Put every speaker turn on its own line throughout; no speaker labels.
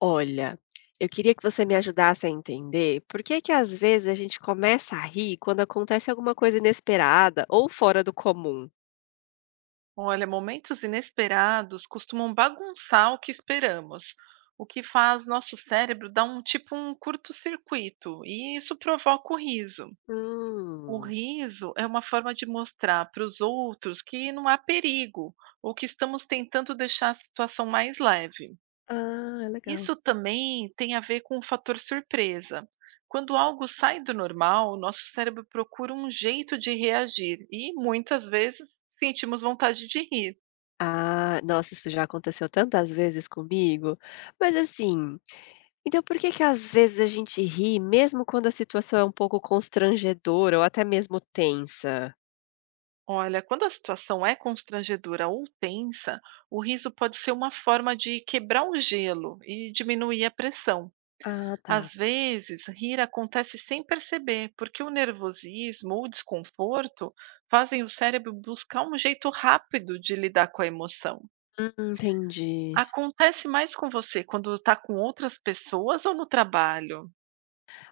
Olha, eu queria que você me ajudasse a entender por que que às vezes a gente começa a rir quando acontece alguma coisa inesperada ou fora do comum.
Olha, momentos inesperados costumam bagunçar o que esperamos, o que faz nosso cérebro dar um tipo um curto-circuito, e isso provoca o riso. O
Hum.
riso é uma forma de mostrar para os outros que não há perigo, ou que estamos tentando deixar a situação mais leve.
Ah, legal.
Isso também tem a ver com o fator surpresa. Quando algo sai do normal, o nosso cérebro procura um jeito de reagir e muitas vezes sentimos vontade de rir.
Ah, nossa, isso já aconteceu tantas vezes comigo. Mas assim, então por que que às vezes a gente ri mesmo quando a situação é um pouco constrangedora ou até mesmo tensa?
Olha, quando a situação é constrangedora ou tensa, o riso pode ser uma forma de quebrar o gelo e diminuir a pressão.
Ah, tá.
Às vezes, rir acontece sem perceber, porque o nervosismo ou desconforto fazem o cérebro buscar um jeito rápido de lidar com a emoção.
Entendi.
Acontece mais com você quando está com outras pessoas ou no trabalho?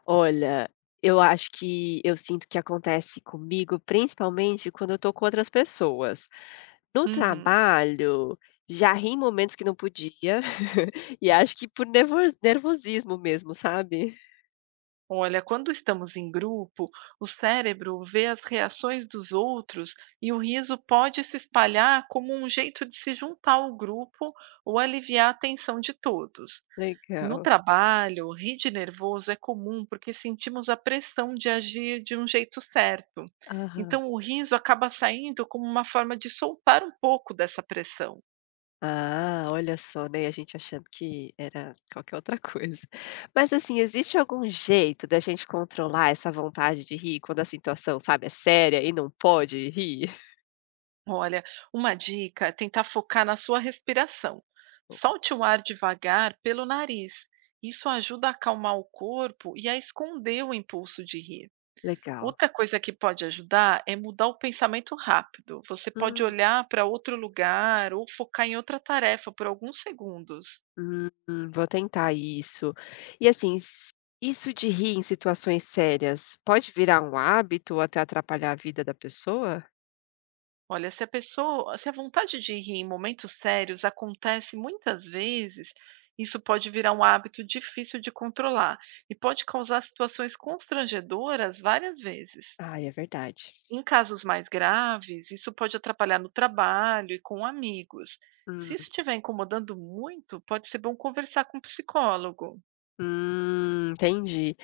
Olha, eu acho que eu sinto que acontece comigo, principalmente quando eu tô com outras pessoas. No
Uhum.
trabalho, já ri em momentos que não podia, e acho que por nervosismo mesmo, sabe.
Olha, quando estamos em grupo, o cérebro vê as reações dos outros e o riso pode se espalhar como um jeito de se juntar ao grupo ou aliviar a tensão de todos. No
Legal.
trabalho, rir de nervoso é comum porque sentimos a pressão de agir de um jeito certo.
Aham.
Então, o riso acaba saindo como uma forma de soltar um pouco dessa pressão.
Ah, olha só, né, a gente achando que era qualquer outra coisa. Mas, assim, existe algum jeito da gente controlar essa vontade de rir quando a situação, sabe, é séria e não pode rir?
Olha, uma dica é tentar focar na sua respiração. Solte o ar devagar pelo nariz. Isso ajuda a acalmar o corpo e a esconder o impulso de rir.
Legal.
Outra coisa que pode ajudar é mudar o pensamento rápido. Você pode
Hum.
olhar para outro lugar ou focar em outra tarefa por alguns segundos.
Hum, vou tentar isso. E assim, s isso de rir em situações sérias pode virar um hábito ou até atrapalhar a vida da pessoa?
Olha, se a vontade de rir em momentos sérios acontece muitas vezes, isso pode virar um hábito difícil de controlar e pode causar situações constrangedoras várias vezes.
Ah, é verdade.
Em casos mais graves, isso pode atrapalhar no trabalho e com amigos. Se
Hum,
isso estiver incomodando muito, pode ser bom conversar com um psicólogo.
entendi.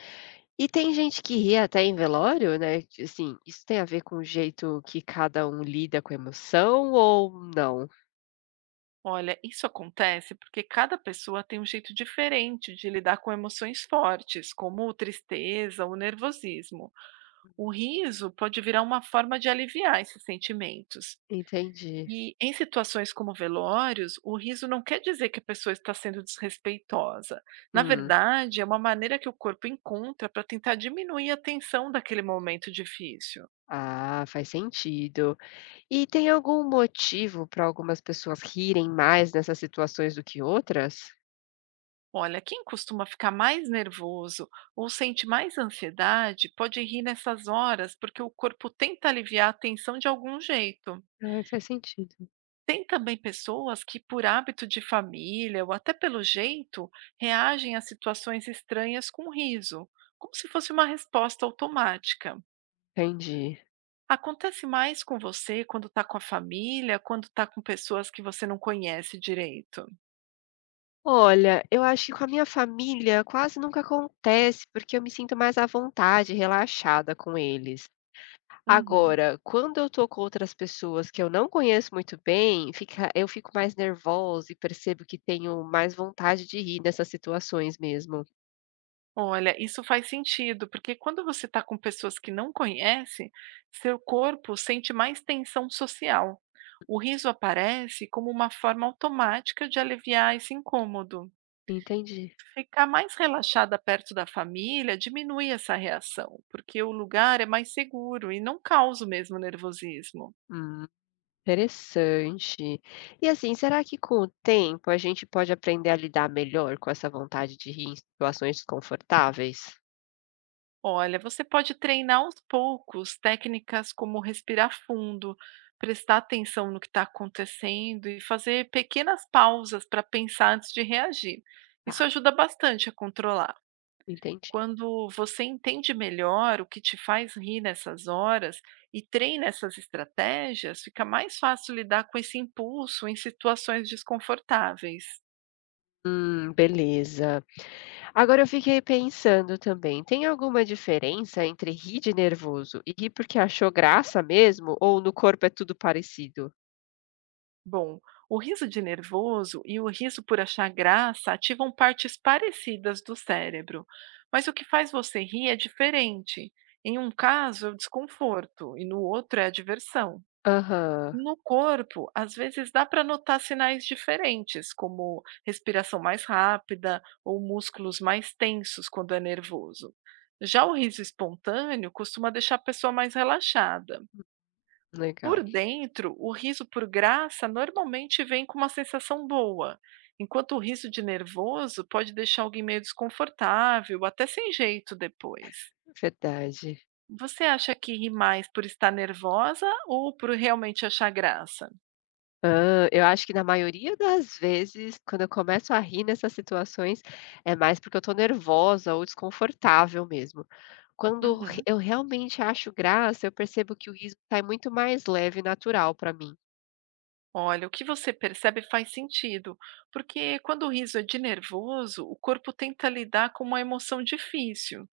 E tem gente que ri até em velório, né, que assim, isso tem a ver com o jeito que cada um lida com a emoção ou não?
Olha, isso acontece porque cada pessoa tem um jeito diferente de lidar com emoções fortes, como tristeza ou nervosismo. O riso pode virar uma forma de aliviar esses sentimentos.
Entendi.
E em situações como velórios, o riso não quer dizer que a pessoa está sendo desrespeitosa. Na
Hum,
verdade, é uma maneira que o corpo encontra para tentar diminuir a tensão daquele momento difícil.
ah, faz sentido. E tem algum motivo para algumas pessoas rirem mais nessas situações do que outras?
Olha, quem costuma ficar mais nervoso ou sente mais ansiedade pode rir nessas horas porque o corpo tenta aliviar a tensão de algum jeito.
Ai, faz sentido.
Tem também pessoas que, por hábito de família ou até pelo jeito, reagem a situações estranhas com riso, como se fosse uma resposta automática.
Entendi.
Acontece mais com você quando está com a família, quando está com pessoas que você não conhece direito.
Olha, eu acho que com a minha família quase nunca acontece, porque eu me sinto mais à vontade, relaxada com eles.
Uhum.
Agora, quando eu tô com outras pessoas que eu não conheço muito bem, eu fico mais nervosa e percebo que tenho mais vontade de rir nessas situações mesmo.
Olha, isso faz sentido, porque quando você está com pessoas que não conhece, seu corpo sente mais tensão social. O riso aparece como uma forma automática de aliviar esse incômodo.
Entendi.
Ficar mais relaxada perto da família diminui essa reação, porque o lugar é mais seguro e não causa o mesmo nervosismo.
Hum, interessante. E assim, será que com o tempo a gente pode aprender a lidar melhor com essa vontade de rir em situações desconfortáveis?
Olha, você pode treinar aos poucos técnicas como respirar fundo, prestar atenção no que está acontecendo e fazer pequenas pausas para pensar antes de reagir. Isso ajuda bastante a controlar.
Entendi.
Quando você entende melhor o que te faz rir nessas horas e treina essas estratégias, fica mais fácil lidar com esse impulso em situações desconfortáveis.
Beleza. Agora eu fiquei pensando também, tem alguma diferença entre rir de nervoso e rir porque achou graça mesmo, ou no corpo é tudo parecido?
Bom, o riso de nervoso e o riso por achar graça ativam partes parecidas do cérebro, mas o que faz você rir é diferente. Em um caso é o desconforto e no outro é a diversão.
Aham,
No corpo, às vezes dá para notar sinais diferentes, como respiração mais rápida ou músculos mais tensos quando é nervoso. Já o riso espontâneo costuma deixar a pessoa mais relaxada. Por
legal,
dentro, o riso por graça normalmente vem com uma sensação boa, enquanto o riso de nervoso pode deixar alguém meio desconfortável, até sem jeito depois.
verdade.
Você acha que ri mais por estar nervosa ou por realmente achar graça?
Ah, eu acho que na maioria das vezes, quando eu começo a rir nessas situações, é mais porque eu tô nervosa ou desconfortável mesmo.
Uhum.
Eu realmente acho graça, eu percebo que o riso sai muito mais leve e natural pra mim.
Olha, o que você percebe faz sentido, porque quando o riso é de nervoso, o corpo tenta lidar com uma emoção difícil.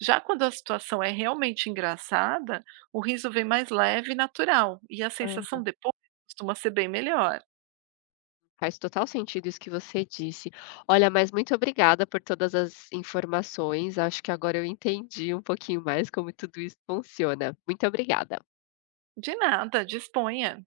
Já quando a situação é realmente engraçada, o riso vem mais leve e natural, e a sensação depois costuma ser bem melhor.
Faz total sentido isso que você disse. Olha, mas muito obrigada por todas as informações. Acho que agora eu entendi um pouquinho mais como tudo isso funciona. Muito obrigada.
De nada, disponha.